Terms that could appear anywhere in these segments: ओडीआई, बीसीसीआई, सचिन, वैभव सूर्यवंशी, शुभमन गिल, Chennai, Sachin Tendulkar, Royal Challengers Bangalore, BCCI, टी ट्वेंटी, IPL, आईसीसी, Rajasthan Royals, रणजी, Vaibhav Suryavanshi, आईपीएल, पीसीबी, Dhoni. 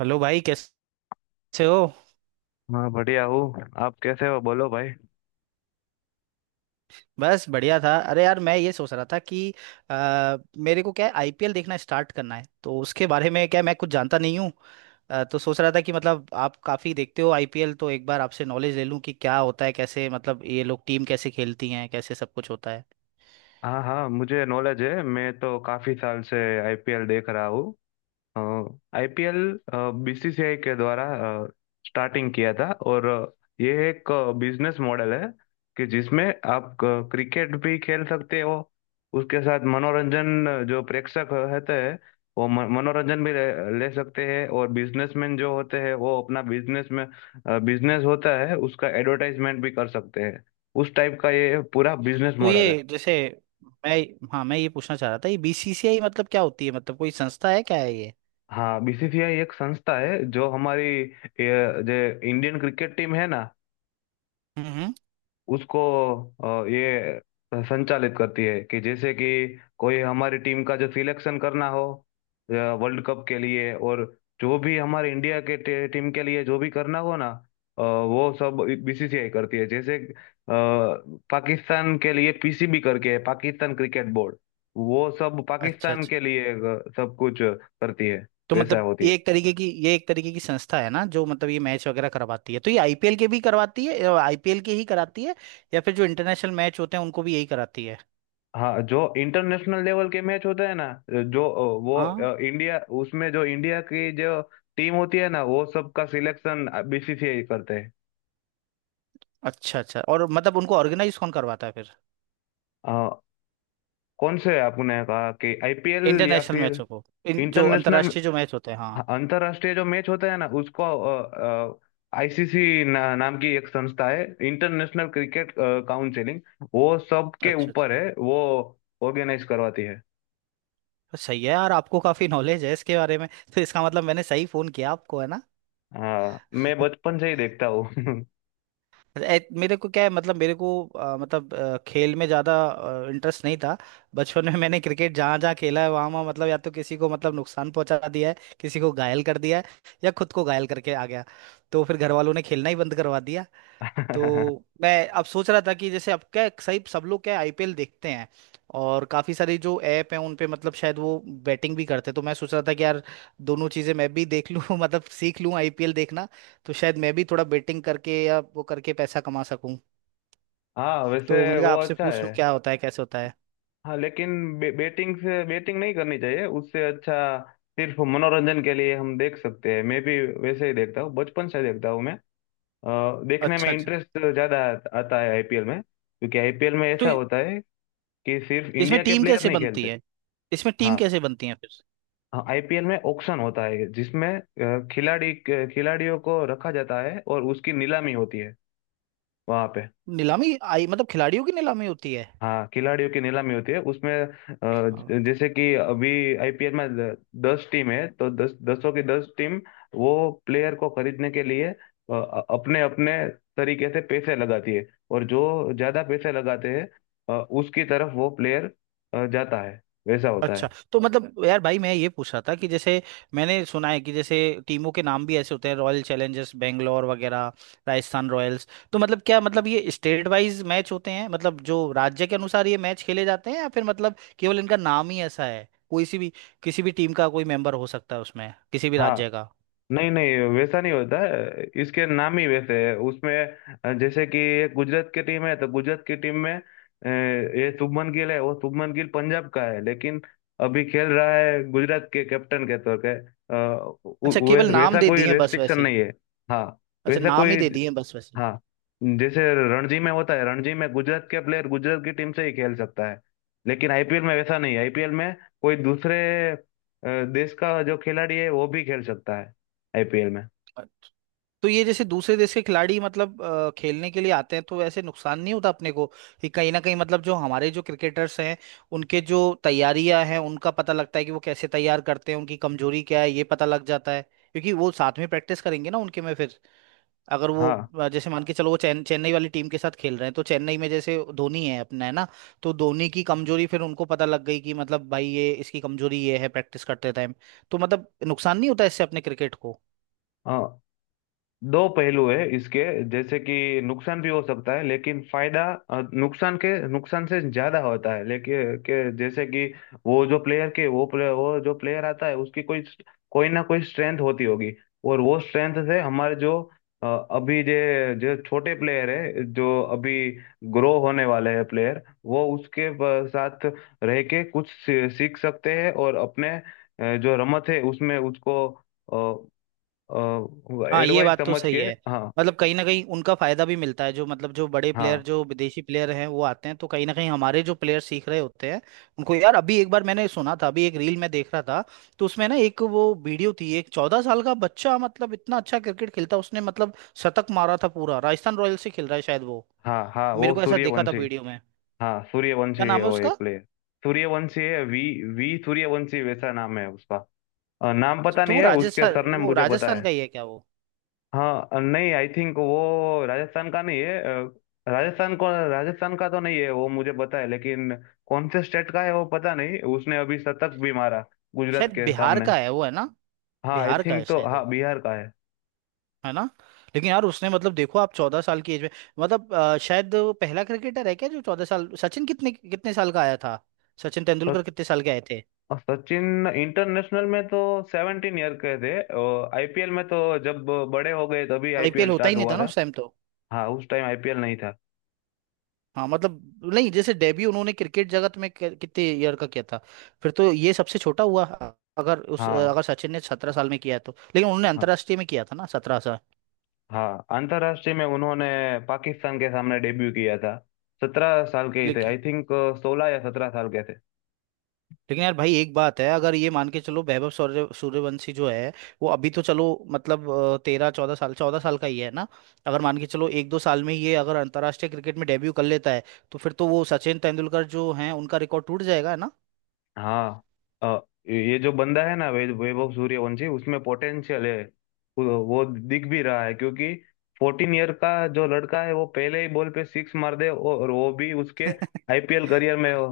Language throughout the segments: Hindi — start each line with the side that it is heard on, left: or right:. right: हेलो भाई, कैसे हो।
left: हाँ बढ़िया हूँ। आप कैसे हो, बोलो भाई।
right: बस बढ़िया था। अरे यार, मैं ये सोच रहा था कि अ, मेरे को क्या है, आईपीएल देखना स्टार्ट करना है तो उसके बारे में क्या है, मैं कुछ जानता नहीं हूँ। तो सोच रहा था कि मतलब आप काफ़ी देखते हो आईपीएल, तो एक बार आपसे नॉलेज ले लूँ कि क्या होता है, कैसे मतलब ये लोग टीम कैसे खेलती हैं, कैसे सब कुछ होता है।
left: हाँ हाँ, मुझे नॉलेज है। मैं तो काफी साल से आईपीएल देख रहा हूँ। आईपीएल बीसीसीआई के द्वारा स्टार्टिंग किया था, और ये एक बिजनेस मॉडल है कि जिसमें आप क्रिकेट भी खेल सकते हो। उसके साथ मनोरंजन, जो प्रेक्षक होते हैं वो मनोरंजन भी ले सकते हैं, और बिजनेसमैन जो होते हैं वो अपना बिजनेस में, बिजनेस होता है उसका एडवर्टाइजमेंट भी कर सकते हैं। उस टाइप का ये पूरा बिजनेस
right: तो
left: मॉडल है।
right: ये जैसे मैं, हाँ मैं ये पूछना चाह रहा था, ये बीसीसीआई मतलब क्या होती है, मतलब कोई संस्था है क्या है ये।
left: हाँ, बीसीसीआई एक संस्था है जो हमारी जो इंडियन क्रिकेट टीम है ना
right: हम्म।
left: उसको ये संचालित करती है। कि जैसे कि कोई हमारी टीम का जो सिलेक्शन करना हो वर्ल्ड कप के लिए, और जो भी हमारे इंडिया के टीम के लिए जो भी करना हो ना, वो सब बीसीसीआई करती है। जैसे पाकिस्तान के लिए पीसीबी करके है, पाकिस्तान क्रिकेट बोर्ड। वो सब
right: अच्छा
left: पाकिस्तान
right: अच्छा।
left: के लिए सब कुछ करती है।
right: तो
left: वैसा
right: मतलब
left: होती
right: ये
left: है।
right: एक तरीके की ये एक तरीके की संस्था है ना, जो मतलब ये मैच वगैरह करवाती है, तो ये आईपीएल के भी करवाती है, आईपीएल के ही कराती है या फिर जो इंटरनेशनल मैच होते हैं उनको भी यही कराती है।
left: हाँ, जो इंटरनेशनल लेवल के मैच होते हैं ना, जो अ, वो
right: हाँ।
left: अ, इंडिया उसमें जो इंडिया की जो टीम होती है ना वो सबका सिलेक्शन बीसीसीआई करते हैं।
right: अच्छा अच्छा, और मतलब उनको ऑर्गेनाइज कौन करवाता है फिर,
left: अ, कौन से, आपने कहा कि आईपीएल या
right: इंटरनेशनल
left: फिर
right: मैचों को, इन जो
left: इंटरनेशनल?
right: अंतर्राष्ट्रीय जो मैच होते हैं, हाँ।
left: अंतरराष्ट्रीय जो मैच होता है ना उसको आईसीसी ना, नाम की एक संस्था है, इंटरनेशनल क्रिकेट काउंसिलिंग। वो सबके
right: अच्छा अच्छा।
left: ऊपर है, वो ऑर्गेनाइज करवाती है।
right: सही है यार, आपको काफी नॉलेज है इसके बारे में, तो इसका मतलब मैंने सही फोन किया आपको, है ना।
left: हाँ, मैं बचपन से ही देखता हूँ।
right: मेरे को क्या है, मतलब मेरे को खेल में ज़्यादा इंटरेस्ट नहीं था। बचपन में मैंने क्रिकेट जहाँ जहाँ खेला है वहाँ वहाँ मतलब या तो किसी को मतलब नुकसान पहुंचा दिया है, किसी को घायल कर दिया है या खुद को घायल करके आ गया। तो फिर घर वालों ने खेलना ही बंद करवा दिया। तो मैं अब सोच रहा था कि जैसे अब क्या, सही सब लोग क्या आईपीएल देखते हैं, और काफ़ी सारी जो ऐप हैं उन पे मतलब शायद वो बैटिंग भी करते हैं, तो मैं सोच रहा था कि यार दोनों चीज़ें मैं भी देख लूँ मतलब सीख लूँ आईपीएल देखना, तो शायद मैं भी थोड़ा बैटिंग करके या वो करके पैसा कमा सकूँ,
left: हाँ,
right: तो
left: वैसे
right: मैंने कहा
left: वो
right: आपसे
left: अच्छा
right: पूछ लूँ
left: है।
right: क्या होता है कैसे होता है।
left: हाँ लेकिन बेटिंग से बेटिंग नहीं करनी चाहिए। उससे अच्छा सिर्फ मनोरंजन के लिए हम देख सकते हैं। मैं भी वैसे ही देखता हूँ, बचपन से देखता हूँ मैं। देखने में
right: अच्छा अच्छा।
left: इंटरेस्ट ज़्यादा आता है आईपीएल में, क्योंकि आईपीएल में
right: तो
left: ऐसा होता है कि सिर्फ
right: इसमें
left: इंडिया के
right: टीम
left: प्लेयर
right: कैसे
left: नहीं
right: बनती
left: खेलते।
right: है इसमें टीम
left: हाँ,
right: कैसे बनती है फिर।
left: आईपीएल में ऑक्शन होता है जिसमें खिलाड़ी खिलाड़ियों को रखा जाता है और उसकी नीलामी होती है वहाँ पे।
right: नीलामी आई, मतलब खिलाड़ियों की नीलामी होती है।
left: हाँ, खिलाड़ियों की नीलामी होती है उसमें। जैसे कि अभी आईपीएल में 10 टीम है, तो दस, दसों की दस टीम वो प्लेयर को खरीदने के लिए अपने अपने तरीके से पैसे लगाती है, और जो ज्यादा पैसे लगाते हैं उसकी तरफ वो प्लेयर जाता है। वैसा होता
right: अच्छा।
left: है।
right: तो मतलब यार भाई, मैं ये पूछ रहा था कि जैसे मैंने सुना है कि जैसे टीमों के नाम भी ऐसे होते हैं, रॉयल चैलेंजर्स बेंगलोर वगैरह, राजस्थान रॉयल्स, तो मतलब क्या मतलब, ये स्टेट वाइज मैच होते हैं मतलब जो राज्य के अनुसार ये मैच खेले जाते हैं, या फिर मतलब केवल इनका नाम ही ऐसा है, कोई सी भी किसी भी टीम का कोई मेंबर हो सकता है उसमें, किसी भी राज्य
left: हाँ,
right: का।
left: नहीं नहीं, वैसा नहीं होता है, इसके नाम ही वैसे है उसमें। जैसे कि एक गुजरात की टीम है, तो गुजरात की टीम में ये शुभमन गिल है। वो शुभमन गिल पंजाब का है लेकिन अभी खेल रहा है गुजरात के कैप्टन के तौर पे।
right: अच्छा, केवल नाम
left: वैसा
right: दे
left: कोई
right: दिए बस
left: रेस्ट्रिक्शन
right: वैसे ही।
left: नहीं है। हाँ,
right: अच्छा,
left: वैसा
right: नाम ही
left: कोई।
right: दे दिए बस वैसे
left: हाँ, जैसे रणजी में होता है, रणजी में गुजरात के प्लेयर गुजरात की टीम से ही खेल सकता है, लेकिन आईपीएल में वैसा नहीं है। आईपीएल में कोई दूसरे अ, देश का जो खिलाड़ी है वो भी खेल सकता है आईपीएल में।
right: ही। तो ये जैसे दूसरे देश के खिलाड़ी मतलब खेलने के लिए आते हैं, तो ऐसे नुकसान नहीं होता अपने को कि कहीं ना कहीं, मतलब जो हमारे जो क्रिकेटर्स हैं उनके जो तैयारियां हैं उनका पता लगता है कि वो कैसे तैयार करते हैं, उनकी कमजोरी क्या है ये पता लग जाता है, क्योंकि वो साथ में प्रैक्टिस करेंगे ना उनके में फिर, अगर वो
left: हाँ
right: जैसे मान के चलो वो चेन्नई वाली टीम के साथ खेल रहे हैं, तो चेन्नई में जैसे धोनी है अपना, है ना। तो धोनी की कमजोरी फिर उनको पता लग गई कि मतलब भाई ये इसकी कमजोरी ये है प्रैक्टिस करते टाइम, तो मतलब नुकसान नहीं होता इससे अपने क्रिकेट को।
left: हाँ, दो पहलू है इसके। जैसे कि नुकसान भी हो सकता है, लेकिन फायदा, नुकसान के, नुकसान से ज्यादा होता है, लेकिन के जैसे कि वो जो प्लेयर आता है उसकी कोई कोई ना कोई स्ट्रेंथ होती होगी। और वो स्ट्रेंथ से हमारे जो अभी जे जो छोटे प्लेयर है जो अभी ग्रो होने वाले हैं प्लेयर, वो उसके साथ रह के कुछ सीख सकते हैं, और अपने जो रमत है उसमें उसको
right: हाँ, ये
left: एडवाइस
right: बात तो
left: समझ के।
right: सही है।
left: हाँ
right: मतलब कहीं ना कहीं उनका फायदा भी मिलता है, जो मतलब जो बड़े प्लेयर
left: हाँ,
right: जो विदेशी प्लेयर हैं वो आते हैं, तो कहीं ना कहीं हमारे जो प्लेयर सीख रहे होते हैं उनको। यार अभी एक बार मैंने सुना था, अभी एक रील में देख रहा था, तो उसमें ना एक वो वीडियो थी, एक चौदह साल का बच्चा मतलब इतना अच्छा क्रिकेट खेलता है, उसने मतलब शतक मारा था पूरा, राजस्थान रॉयल्स से खेल रहा है शायद वो,
left: हाँ हाँ,
right: मेरे
left: वो
right: को ऐसा देखा था
left: सूर्यवंशी।
right: वीडियो में।
left: हाँ, सूर्यवंशी
right: क्या
left: है
right: नाम है
left: वो, एक
right: उसका।
left: प्लेयर। सूर्यवंशी है, वी V सूर्यवंशी वैसा नाम है उसका। नाम पता
right: तो
left: नहीं
right: वो
left: है उसके,
right: राजस्थान,
left: सरनेम
right: वो
left: मुझे पता
right: राजस्थान
left: है।
right: का ही है क्या वो,
left: हाँ, नहीं, आई थिंक वो राजस्थान का नहीं है। राजस्थान का तो नहीं है वो, मुझे पता है, लेकिन कौन से स्टेट का है वो पता नहीं। उसने अभी शतक भी मारा गुजरात
right: शायद
left: के
right: बिहार
left: सामने।
right: का है वो, है ना।
left: हाँ, आई
right: बिहार का है
left: थिंक, तो
right: शायद
left: हाँ
right: वो,
left: बिहार का है।
right: है ना। लेकिन यार उसने मतलब देखो आप, 14 साल की एज में मतलब शायद वो पहला क्रिकेटर है क्या जो 14 साल, सचिन कितने कितने साल का आया था, सचिन
left: तो
right: तेंदुलकर कितने साल के आए थे।
left: और सचिन इंटरनेशनल में तो 17 ईयर के थे। और आईपीएल में तो जब बड़े हो गए तभी आईपीएल
right: आईपीएल होता ही
left: स्टार्ट
right: नहीं
left: हुआ
right: था ना
left: था।
right: उस टाइम तो।
left: हाँ, उस टाइम आईपीएल नहीं था।
right: हाँ, मतलब नहीं जैसे डेब्यू उन्होंने क्रिकेट जगत में कितने ईयर का किया था, फिर तो ये सबसे छोटा हुआ। अगर उस,
left: हाँ
right: अगर सचिन ने 17 साल में किया है तो, लेकिन उन्होंने
left: हाँ,
right: अंतर्राष्ट्रीय में किया था ना 17
left: हाँ, अंतर्राष्ट्रीय में उन्होंने पाकिस्तान के सामने डेब्यू किया था। 17 साल के ही थे
right: साल।
left: आई थिंक, 16 या 17 साल के।
right: लेकिन यार भाई एक बात है, अगर ये मान के चलो वैभव सूर्यवंशी जो है, वो अभी तो चलो मतलब 13-14 साल, 14 साल का ही है ना। अगर मान के चलो एक दो साल में ये अगर अंतर्राष्ट्रीय क्रिकेट में डेब्यू कर लेता है तो फिर तो वो सचिन तेंदुलकर जो हैं उनका रिकॉर्ड टूट जाएगा, है ना।
left: हाँ, अ, ये जो बंदा है ना वैभव सूर्यवंशी, उसमें पोटेंशियल है। वो दिख भी रहा है क्योंकि 14 ईयर का जो लड़का है वो पहले ही बॉल पे सिक्स मार दे, और वो भी उसके आईपीएल करियर में। वो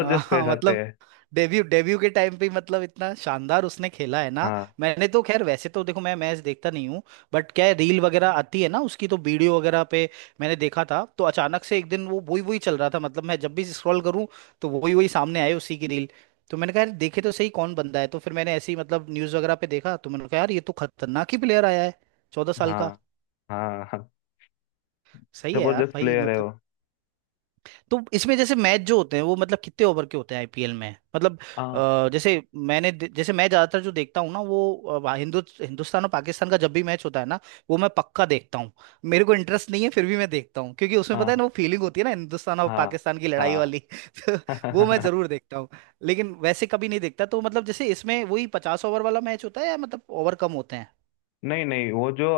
right: हाँ
left: कह
right: हाँ,
left: सकते
right: मतलब
left: हैं।
right: डेब्यू, डेब्यू के टाइम पे ही मतलब इतना शानदार उसने खेला है ना।
left: हाँ
right: मैंने तो खैर वैसे तो देखो मैं मैच देखता नहीं हूँ, बट क्या है रील वगैरह आती है ना उसकी, तो वीडियो वगैरह पे मैंने देखा था, तो अचानक से एक दिन वो वही वही चल रहा था, मतलब मैं जब भी स्क्रॉल करूँ तो वही वही सामने आए उसी की रील, तो मैंने कहा यार देखे तो सही कौन बंदा है, तो फिर मैंने ऐसे ही मतलब न्यूज़ वगैरह पे देखा, तो मैंने कहा यार ये तो खतरनाक ही प्लेयर आया है, 14 साल
left: हाँ,
right: का।
left: हाँ हाँ,
right: सही है यार
left: जबरदस्त
right: भाई
left: प्लेयर है
right: मतलब।
left: वो।
right: तो इसमें जैसे मैच जो होते हैं वो मतलब कितने ओवर के होते हैं आईपीएल में मतलब,
left: हाँ
right: जैसे मैंने जैसे मैं ज्यादातर जो देखता हूँ ना वो हिंदुस्तान और पाकिस्तान का जब भी मैच होता है ना वो मैं पक्का देखता हूँ, मेरे को इंटरेस्ट नहीं है फिर भी मैं देखता हूँ क्योंकि उसमें पता है ना
left: हाँ,
right: वो फीलिंग होती है ना हिंदुस्तान और
left: हाँ
right: पाकिस्तान की लड़ाई वाली तो वो मैं
left: हाँ।
right: जरूर देखता हूँ। लेकिन वैसे कभी नहीं देखता तो मतलब जैसे इसमें वही 50 ओवर वाला मैच होता है या मतलब ओवर कम होते हैं।
left: नहीं नहीं, वो जो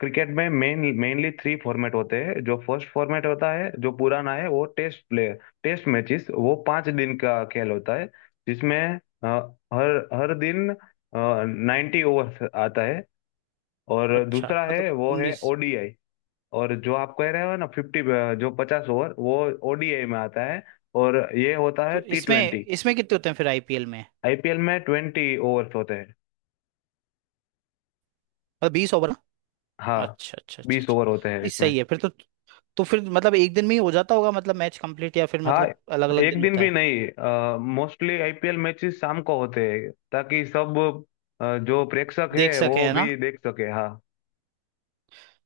left: क्रिकेट में मेनली 3 फॉर्मेट होते हैं। जो फर्स्ट फॉर्मेट होता है जो पुराना है वो टेस्ट प्ले, टेस्ट मैचेस, वो 5 दिन का खेल होता है, जिसमें अ, हर हर दिन 90 ओवर्स आता है। और
right: अच्छा,
left: दूसरा है,
right: मतलब
left: वो है
right: उन्नीस,
left: ओडीआई। और जो आप कह रहे हो ना 50, जो 50 ओवर, वो ओडीआई में आता है। और ये होता है
right: तो
left: टी
right: इसमें
left: ट्वेंटी
right: इसमें कितने होते हैं फिर आईपीएल में।
left: आईपीएल में 20 ओवर्स होते हैं।
right: मतलब 20 ओवर।
left: हाँ,
right: अच्छा अच्छा अच्छा
left: बीस
right: अच्छा,
left: ओवर होते हैं
right: नहीं
left: इसमें।
right: सही है फिर तो। तो फिर मतलब एक दिन में ही हो जाता होगा मतलब मैच कंप्लीट, या फिर
left: हाँ,
right: मतलब अलग अलग
left: एक
right: दिन
left: दिन
right: होता
left: भी
right: है।
left: नहीं, मोस्टली आईपीएल मैचेस शाम को होते हैं ताकि सब जो प्रेक्षक
right: देख वो
left: है
right: सके,
left: वो
right: है ना,
left: भी
right: बिल्कुल।
left: देख सके। हाँ,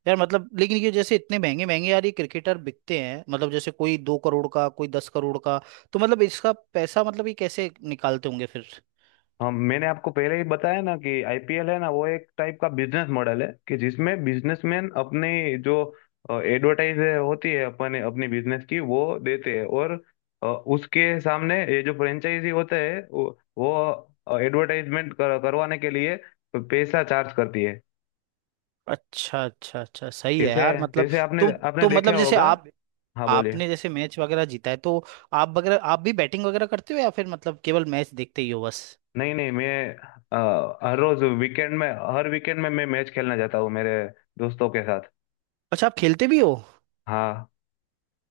right: यार मतलब लेकिन ये जैसे इतने महंगे महंगे यार ये क्रिकेटर बिकते हैं, मतलब जैसे कोई 2 करोड़ का कोई 10 करोड़ का, तो मतलब इसका पैसा मतलब ये कैसे निकालते होंगे फिर।
left: हम मैंने आपको पहले ही बताया ना कि आईपीएल है ना वो एक टाइप का बिजनेस मॉडल है, कि जिसमें बिजनेसमैन अपने जो एडवर्टाइज होती है, अपने अपनी बिजनेस की वो देते हैं, और उसके सामने ये जो फ्रेंचाइजी होते हैं वो एडवर्टाइजमेंट करवाने के लिए पैसा चार्ज करती है।
right: अच्छा अच्छा अच्छा, सही है
left: जैसे,
right: यार मतलब।
left: जैसे आपने
right: तुम,
left: आपने
right: तो
left: देखा
right: मतलब जैसे
left: होगा।
right: आप,
left: हाँ, बोलिए।
right: आपने जैसे मैच वगैरह जीता है तो आप वगैरह आप भी बैटिंग वगैरह करते हो या फिर मतलब केवल मैच देखते ही हो बस।
left: नहीं नहीं, मैं अ, हर रोज वीकेंड में हर वीकेंड में मैं मैच खेलना चाहता हूँ मेरे दोस्तों के साथ।
right: अच्छा आप खेलते भी हो,
left: हाँ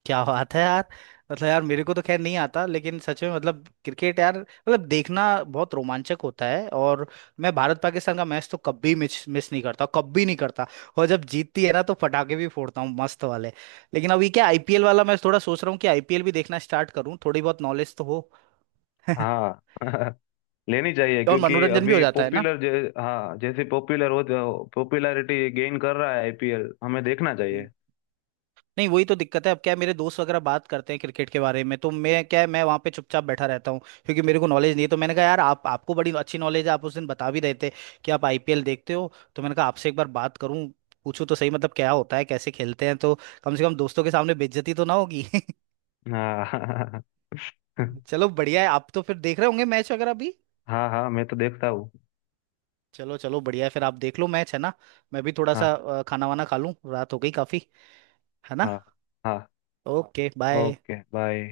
right: क्या बात है यार। मतलब यार मेरे को तो खैर नहीं आता, लेकिन सच में मतलब क्रिकेट यार मतलब देखना बहुत रोमांचक होता है, और मैं भारत पाकिस्तान का मैच तो कभी मिस मिस नहीं करता, कभी नहीं करता, और जब जीतती है ना तो पटाखे भी फोड़ता हूँ मस्त वाले। लेकिन अभी क्या आईपीएल वाला मैं थोड़ा सोच रहा हूँ कि आईपीएल भी देखना स्टार्ट करूँ, थोड़ी बहुत नॉलेज तो हो
left: हाँ। लेनी चाहिए
right: और
left: क्योंकि
right: मनोरंजन भी हो
left: अभी
right: जाता है ना।
left: पॉपुलर, हाँ, जैसे पॉपुलर हो, पॉपुलैरिटी गेन कर रहा है आईपीएल, हमें देखना चाहिए।
right: नहीं वही तो दिक्कत है, अब क्या है, मेरे दोस्त वगैरह बात करते हैं क्रिकेट के बारे में, तो मैं क्या है, मैं वहाँ पे चुपचाप बैठा रहता हूँ, क्योंकि मेरे को नॉलेज नहीं है। तो मैंने कहा यार आप, आपको बड़ी अच्छी नॉलेज है, आप उस दिन बता भी रहे थे कि आप आईपीएल देखते हो, तो मैंने कहा आपसे एक बार बात करूं, पूछूं तो सही मतलब क्या होता है कैसे खेलते हैं, तो कम से कम दोस्तों के सामने बेइज्जती तो ना होगी।
left: हाँ।
right: चलो बढ़िया है, आप तो फिर देख रहे होंगे मैच वगैरह भी।
left: हाँ हाँ, मैं तो देखता हूँ।
right: चलो चलो बढ़िया है, फिर आप देख लो मैच, है ना। मैं भी थोड़ा
left: हाँ
right: सा खाना वाना खा लूं, रात हो गई काफी, है ना।
left: हाँ। हाँ,
right: ओके बाय।
left: Okay bye.